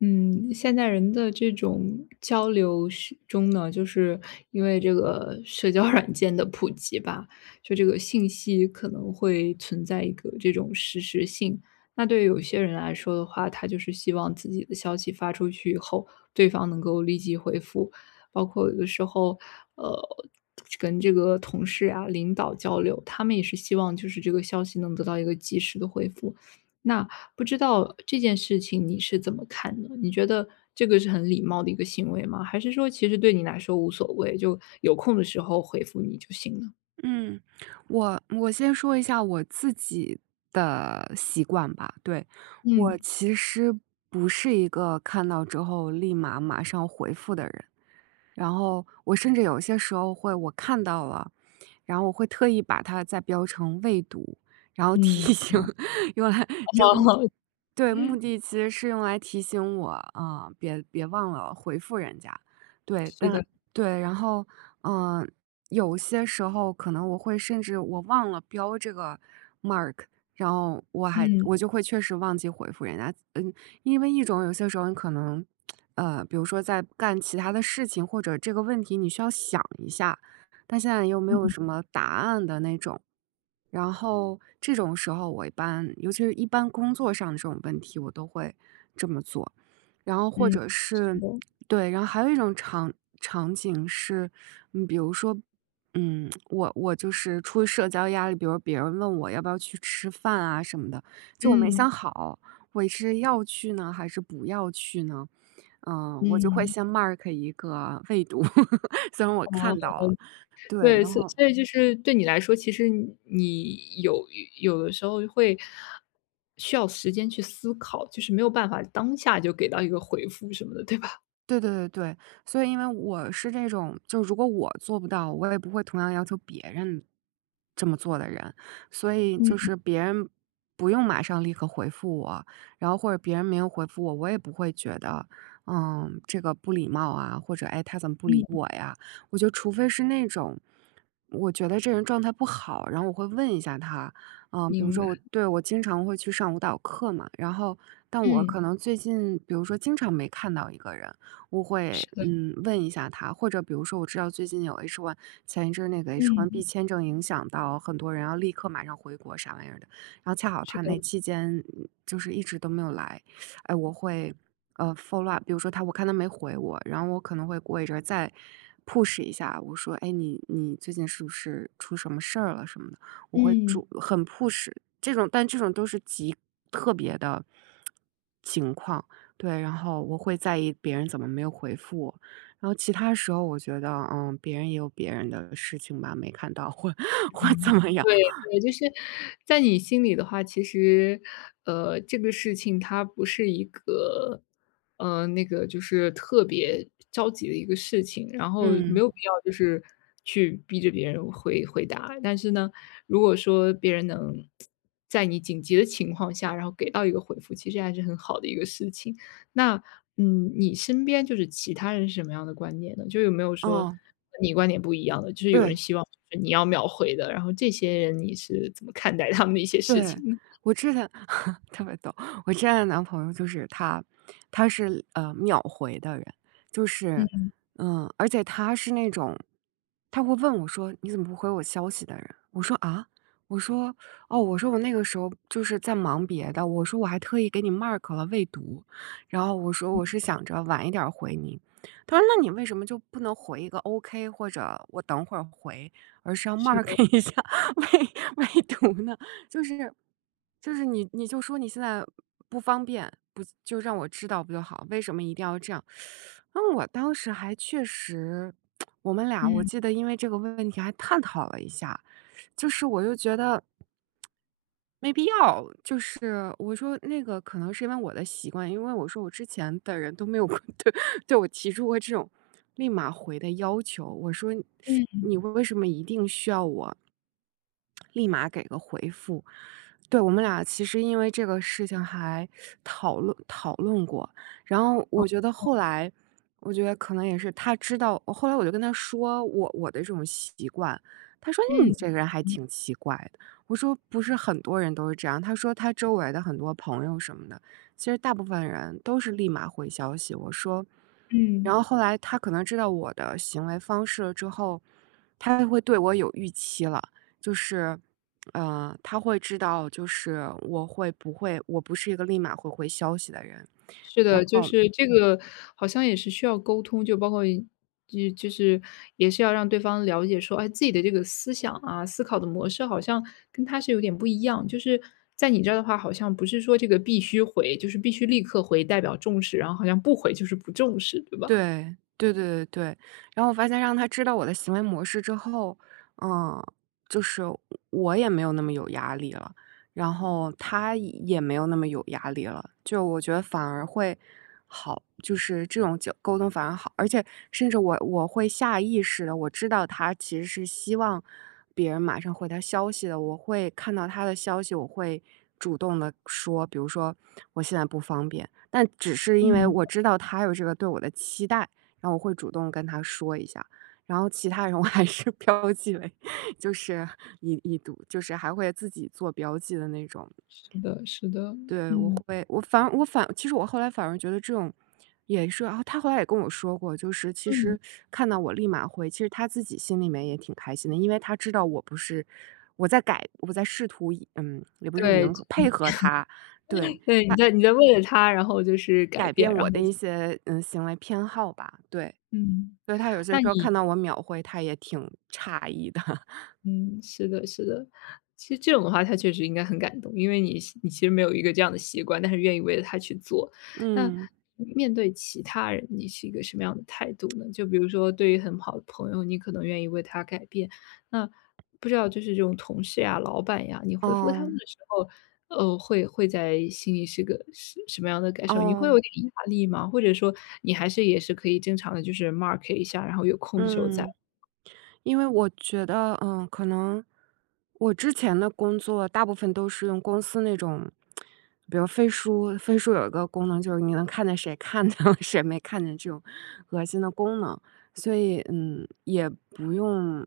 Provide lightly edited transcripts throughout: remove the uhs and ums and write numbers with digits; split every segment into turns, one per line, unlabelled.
嗯，现代人的这种交流是中呢，就是因为这个社交软件的普及吧，就这个信息可能会存在一个这种实时性。那对于有些人来说的话，他就是希望自己的消息发出去以后，对方能够立即回复。包括有的时候，呃，跟这个同事啊、领导交流，他们也是希望就是这个消息能得到一个及时的回复。那不知道这件事情你是怎么看的？你觉得这个是很礼貌的一个行为吗？还是说其实对你来说无所谓，就有空的时候回复你就行了？
嗯，我先说一下我自己的习惯吧。对，
嗯，
我其实不是一个看到之后立马马上回复的人，然后我甚至有些时候我看到了，然后我会特意把它再标成未读，然后
嗯，
提醒
哦，
用来这目 对，目的其实是用来提醒我啊、别忘了回复人家。对，
是
但
的，
对，然后嗯、呃有些时候可能甚至我忘了标这个 mark，然后我还
嗯，
我就会确实忘记回复人家。嗯，因为有些时候你可能，比如说在干其他的事情，或者这个问题你需要想一下，但现在又没有
嗯，
什么答案的那种，然后这种时候我一般尤其是一般工作上的这种问题，我都会这么做。然后或
嗯，
者
是
是
的，
对，然后还有一种场景是，比如说，我就是出于社交压力，比如别人问我要不要去吃饭啊什么的，就我没
嗯，
想好，我是要去呢还是不要去呢？嗯，我就会
嗯，
先 mark 一个 未读，虽然我
哦，
看到了，对，
对，
然
所
后
所以就是对你来说，其实你有的时候会需要时间去思考，就是没有办法当下就给到一个回复什么的，对吧？
对对对对，所以因为我是这种，就如果我做不到，我也不会同样要求别人这么做的人，所以就
嗯，
是别人不用马上立刻回复我，然后或者别人没有回复我，我也不会觉得，这个不礼貌啊，或者哎他怎么不
嗯，
理我呀？我就除非是那种，我觉得这人状态不好，然后我会问一下他，嗯，比如
明白。
说我经常会去上舞蹈课嘛，然后但我
嗯，
可能最近比如说经常没看到一个人。我会
是的，
问一下他，或者比如说我知道最近有 h one 前一阵儿那个 H1B
嗯，
签证影响到很多人要立刻马上回国啥玩意儿的，然后恰好
是
他
的，
那期间就是一直都没有来，哎，我会follow up，比如说我看他没回我，然后我可能会过一阵儿再 push 一下，我说哎你最近是不是出什么事儿了什么的，我会
嗯。
很 push 这种，但这种都是极特别的情况。对，然后我会在意别人怎么没有回复我，然后其他时候我觉得，嗯，别人也有别人的事情吧，没看到或 或
嗯。
怎么样，
对对，就是在你心里的话，其实，这个事情它不是一个，那个就是特别着急的一个事情，然后没
嗯，
有必要就是去逼着别人回答。但是呢，如果说别人能在你紧急的情况下，然后给到一个回复，其实还是很好的一个事情。那，嗯，你身边就是其他人是什么样的观念呢？就有没有说和
哦，
你观点不一样的，就是有人
对。
希望就是你要秒回的，然后这些人你是怎么看待他们的一些事
对，
情呢？
我之前 特别逗，我之前的男朋友就是他，他是秒回的人，就是
嗯，
而且他是那种他会问我说你怎么不回我消息的人，我说哦，我说我那个时候就是在忙别的，我说我还特意给你 mark 了未读，然后我说我是想着晚一点儿回你，他说那你为什么就不能回一个 OK 或者我等会儿回，而是要
是的，
mark 一下未未读呢？就是就是你就说你现在不方便，不就让我知道不就好？为什么一定要这样？那我当时还确实，我们俩我
嗯，
记得因为这个问题还探讨了一下，就是我就觉得没必要，就是我说那个可能是因为我的习惯，因为我说我之前的人都没有过 对我提出过这种立马回的要求。我说
嗯，
你为什么一定需要我立马给个回复？对我们俩其实因为这个事情还讨论讨论过，然后
好，
我觉得后来，我觉得可能也是他知道，后来我就跟他说我的这种习惯，他说哎
嗯，
你这个人还
嗯
挺奇怪的。我说不是很多人都是这样，他说他周围的很多朋友什么的，其实大部分人都是立马回消息。然
嗯。
后后来他可能知道我的行为方式了之后，他会对我有预期了，就是，他会知道就是我不是一个立马会回消息的人。
是
然
的，就
后
是这个好像也是需要沟通，就包括一就就是也是要让对方了解说，哎，自己的这个思想啊，思考的模式好像跟他是有点不一样。就是在你这儿的话，好像不是说这个必须回，就是必须立刻回，代表重视，然后好像不回就是不重视，对吧？
对，对对对对。然后我发现让他知道我的行为模式之后，嗯，就是我也没有那么有压力了，然后他也没有那么有压力了，就我觉得反而会好，就是这种沟通反而好，而且甚至我会下意识的，我知道他其实是希望别人马上回他消息的，我会看到他的消息，我会主动的说，比如说我现在不方便。但只是因为
嗯。
我知道他有这个对我的期待，然后我会主动跟他说一下。然后其他人 我还是 标记为，就是已读，就是还会自己做标记的那种。
是的，是的，
对，我
嗯。
会，我反我反，其实我后来反而觉得这种也是啊，他后来也跟我说过，就是其
嗯。
实看到我立马回，其实他自己心里面也挺开心的，因为他知道我不是我在改，我在试图也不是
对
迎合配合他，对，
对，你在为了他，然后就是改
改
变，
变
然
我
后
的一些，嗯，行为偏好吧，对。
嗯，
所以他有些
那
时候
你
看到我秒回，他也挺诧异的。
嗯，是的，是的。其实这种的话，他确实应该很感动，因为你你其实没有一个这样的习惯，但是愿意为了他去做。那
嗯，
面对其他人，你是一个什么样的态度呢？就比如说，对于很好的朋友，你可能愿意为他改变。那不知道就是这种同事呀、老板呀，你回复他
哦，
们的时候，会会在心里是个是什么样的感受？你会
哦，
有点压力吗？或者说，你还是也是可以正常的，就是 mark 一下，然后有空的时候再
嗯。因为我觉得，可能我之前的工作大部分都是用公司那种，比如飞书，飞书有一个功能就是你能看见谁看见了，谁没看见这种恶心的功能，所以也不用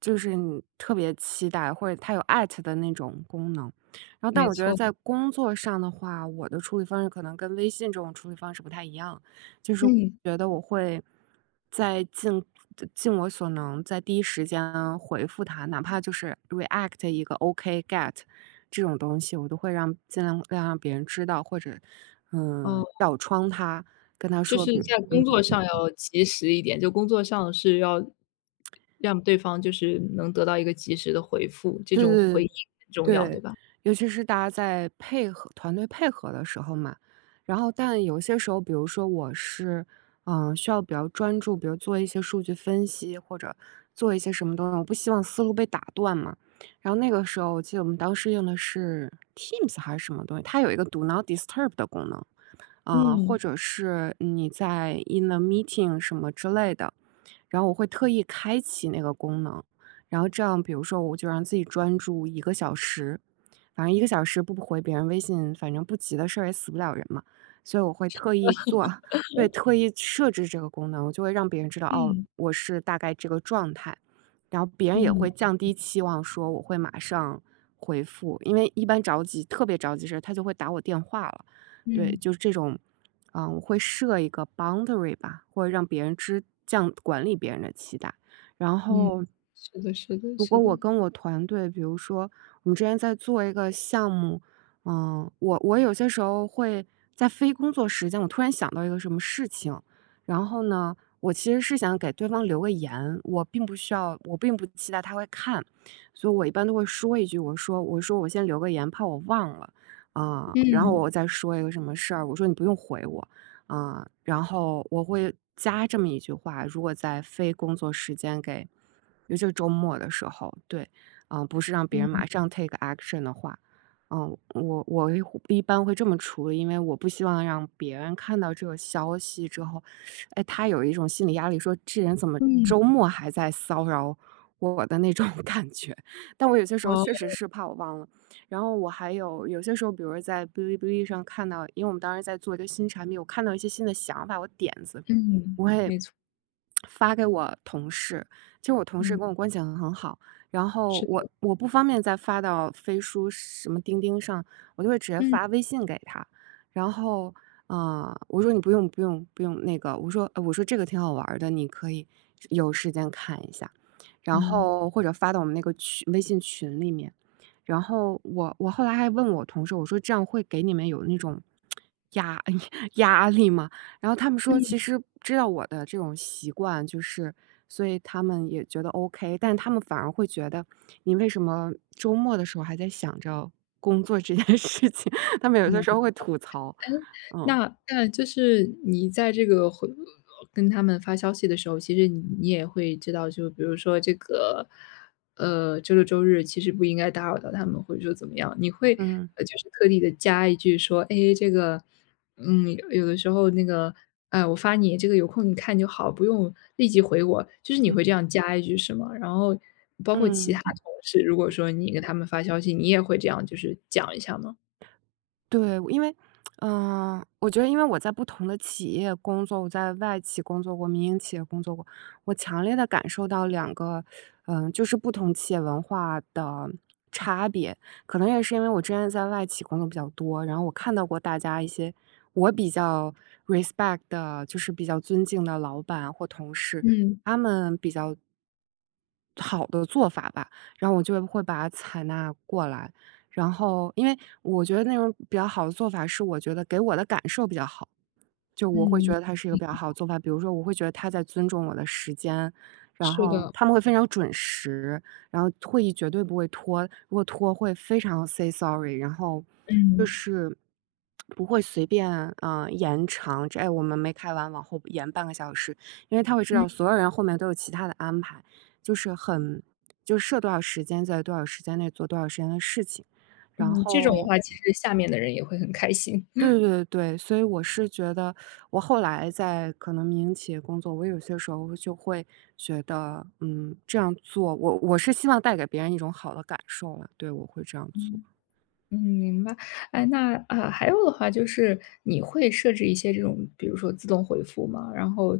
就是你特别期待或者它有艾特的那种功能。然后，但
没
我觉得
错，
在工作上的话，我的处理方式可能跟微信这种处理方式不太一样。就是
嗯，
觉得我会在尽我所能，在第一时间回复他，哪怕就是 react 一个 OK get 这种东西，我都会让尽量让别人知道，或者
哦。
小窗他，跟他
就
说，
是在工作上要及时一点，就工作上是要让对方就是能得到一个及时的回复，这
对
种
对
回
对
应很重要，对
对，
吧？
尤其是大家在配合团队配合的时候嘛，然后但有些时候，比如说我是，需要比较专注，比如做一些数据分析或者做一些什么东西，我不希望思路被打断嘛。然后那个时候，我记得我们当时用的是 Teams 还是什么东西，它有一个 Do Not Disturb 的功能。啊，
嗯，
或者是你在 in a meeting 什么之类的，然后我会特意开启那个功能，然后这样比如说我就让自己专注一个小时，反正一个小时不回别人微信，反正不急的事儿也死不了人嘛，所以我会特意做，对，特意设置这个功能，我就会让别人知道哦，
嗯，
我是大概这个状态，然后别人也
嗯，
会降低期望，说我会马上回复，因为一般着急，特别着急时，他就会打我电话了。对，
嗯，
就是这种，啊，我会设一个 boundary 吧，或者让别人这样管理别人的期待。然
嗯，
后，
是的，是的，
如
是
果我
的，
跟我团队，比如说我们之前在做一个项目，我有些时候会在非工作时间，我突然想到一个什么事情，然后呢，我其实是想给对方留个言，我并不需要，我并不期待他会看，所以我一般都会说一句，我说我先留个言，怕我忘了啊，然后
嗯，
我再说一个什么事儿，我说你不用回我啊，然后我会加这么一句话，如果在非工作时间给。尤其是周末的时候，对，不是让别人
嗯，
马上 take action 的话，我一般会这么处理，因为我不希望让别人看到这个消息之后，哎，他有一种心理压力，说这人怎么
嗯，
周末还在骚扰我的那种 感觉。但我有些时
好，
候确实是怕我忘了，然后我还有些时候，比如在哔哩哔哩上看到，因为我们当时在做一个新产品，我看到一些新的想法，我点子
嗯，
我会
没错，
发给我同事，其实我同事
嗯，
跟我关系很好，然后
是的，
我不方便再发到飞书什么钉钉上，我就会直接
嗯，
发微信给他。然后，啊，我说你不用不用不用那个，我说这个挺好玩儿的，你可以有时间看一下，然
嗯，
后或者发到我们那个群微信群里面。然后我后来还问我同事，我说这样会给你们有那种 压 压力吗？然后他们说，
嗯，
其实知道我的这种习惯，就是所以他们也觉得 OK，但他们反而会觉得你为什么周末的时候还在想着工作这件事情？他们有些
嗯。
时候会吐槽，嗯
那就是你在这个跟他们发消息的时候，其实你也会知道，就比如说这个，周六周日其实不应该打扰到他们，或者说怎么样，你会
嗯
就是特地的加一句说，哎，这个，嗯，有的时候那个，哎，我发你这个有空你看就好，不用立即回我，就是你会
嗯
这样加一句是吗？然后包括其他
嗯。
同事，如果说你跟他们发消息，你也会这样就是讲一下吗？
对，因为，我觉得因为我在不同的企业工作，我在外企工作过，民营企业工作过，我强烈的感受到两个，就是不同企业文化的差别。可能也是因为我之前在外企工作比较多，然后我看到过大家一些我比较 respect 的，就是比较尊敬的老板或同事，
嗯
他们比较好的做法吧，然后我就会把它采纳过来。然后因为我觉得那种比较好的做法是我觉得给我的感受比较好，就我会觉
嗯，
得它是一个比较好的做法。比如说，我会觉得他在尊重我的时间，然
是
后
的。
他们会非常准时，然后会议绝对不会拖，如果拖会非常 say sorry，然后就
嗯，
是不会随便延长。哎，我们没开完，往后延半个小时，因为他会知
嗯
道所有人后面都有其他的安排，就是很就设多少时间在多少时间内做多少时间的事情。然
嗯，这种的
后
话，其实下面的人也会很开心。
对对对，所以我是觉得，我后来在可能民营企业工作，我有些时候就会觉得，这样做，我是希望带给别人一种好的感受了，对，我会这样 做。
嗯，明白。哎，那啊，还有的话就是你会设置一些这种，比如说自动回复吗？然后，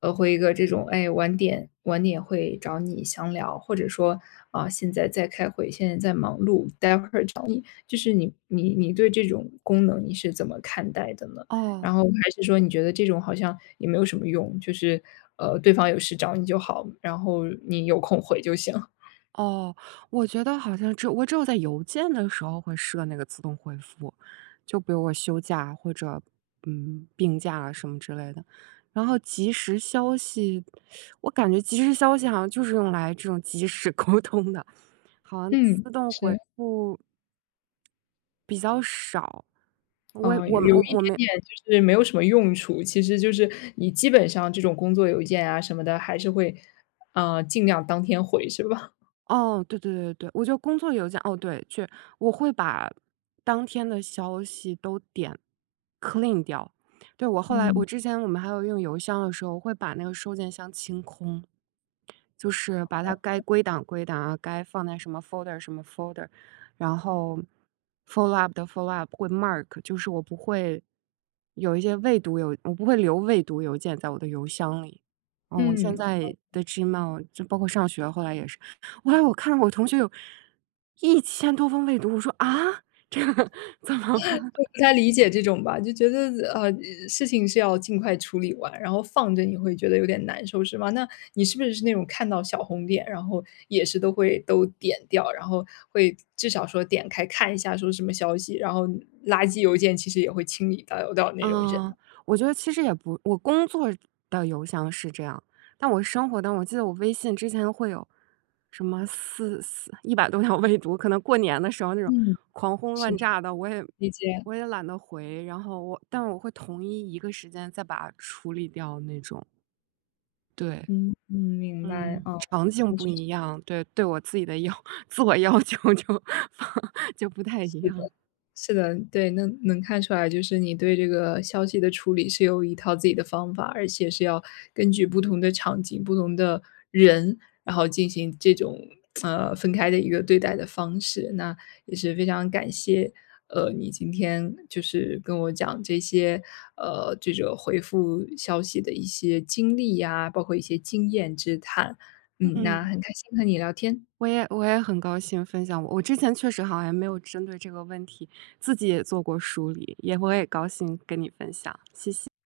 回一个这种，哎，晚点晚点会找你详聊，或者说啊、现在在开会，现在在忙碌，待会儿找你。就是你对这种功能你是怎么看待的呢？然
哦
后还是说你觉得这种好像也没有什么用，就是对方有事找你就好，然后你有空回就行。
哦，我觉得好像我只有在邮件的时候会设那个自动回复，就比如我休假或者病假啊什么之类的。然后即时消息，我感觉即时消息好像就是用来这种即时 沟通的。好像
嗯，
自动回
是。
复比较少，我也
嗯，
我
有有一
我
点
我没
点就是没有什么用处，其实就是你基本上这种工作邮件啊什么的，还是会，尽量当天回是吧？
哦，对对对对，我就工作邮件哦，对，我会把当天的消息都点 clean 掉。对，我后来
嗯。
我之前我们还有用邮箱的时候，我会把那个收件箱清空。就是把它该归档归档啊，该放在什么 folder 什么 folder，然后 follow up 的 follow up 会 mark，就是我不会有一些未读邮，我不会留未读邮件在我的邮箱里。嗯，我现
嗯，
在的 Gmail 就包括上学，后来也是，后来我看到我同学有一千多封未读，我说啊，这个 怎么
就不太理解这种吧，就觉得，呃，事情是要尽快处理完，然后放着你会觉得有点难受是吗？那你是不是那种看到小红点，然后也是都会点掉，然后会至少说点开看一下说什么消息，然后垃圾邮件其实也会清理到那种人
嗯，
呢
我觉得其实也不我工作的邮箱是这样，但我生活当我记得我微信之前会有什么一百多条未读，可能过年的时候那种
嗯。
狂轰
是
乱
的，
炸的，我也
理解。
我也懒得回，然后但我会统一一个时间再把它处理掉那种。对，
嗯嗯，明白，嗯，
场景
的
不
确
一样，对，对我自己的要 自我要求就 就不太一
是的，
样，
是的，对，那能看出来，就是你对这个消息的处理是有一套自己的方法，而且是要根据不同的场景、不同的人，然后进行这种分开的一个对待的方式。那也是非常感谢，你今天就是跟我讲这些，这个回复消息的一些经历呀、包括一些经验之谈。嗯，
嗯。
那很开心和你聊天。
我也很高兴分享我之前确实好像没有针对这个问题自己也做过梳理，我也高兴跟你分享。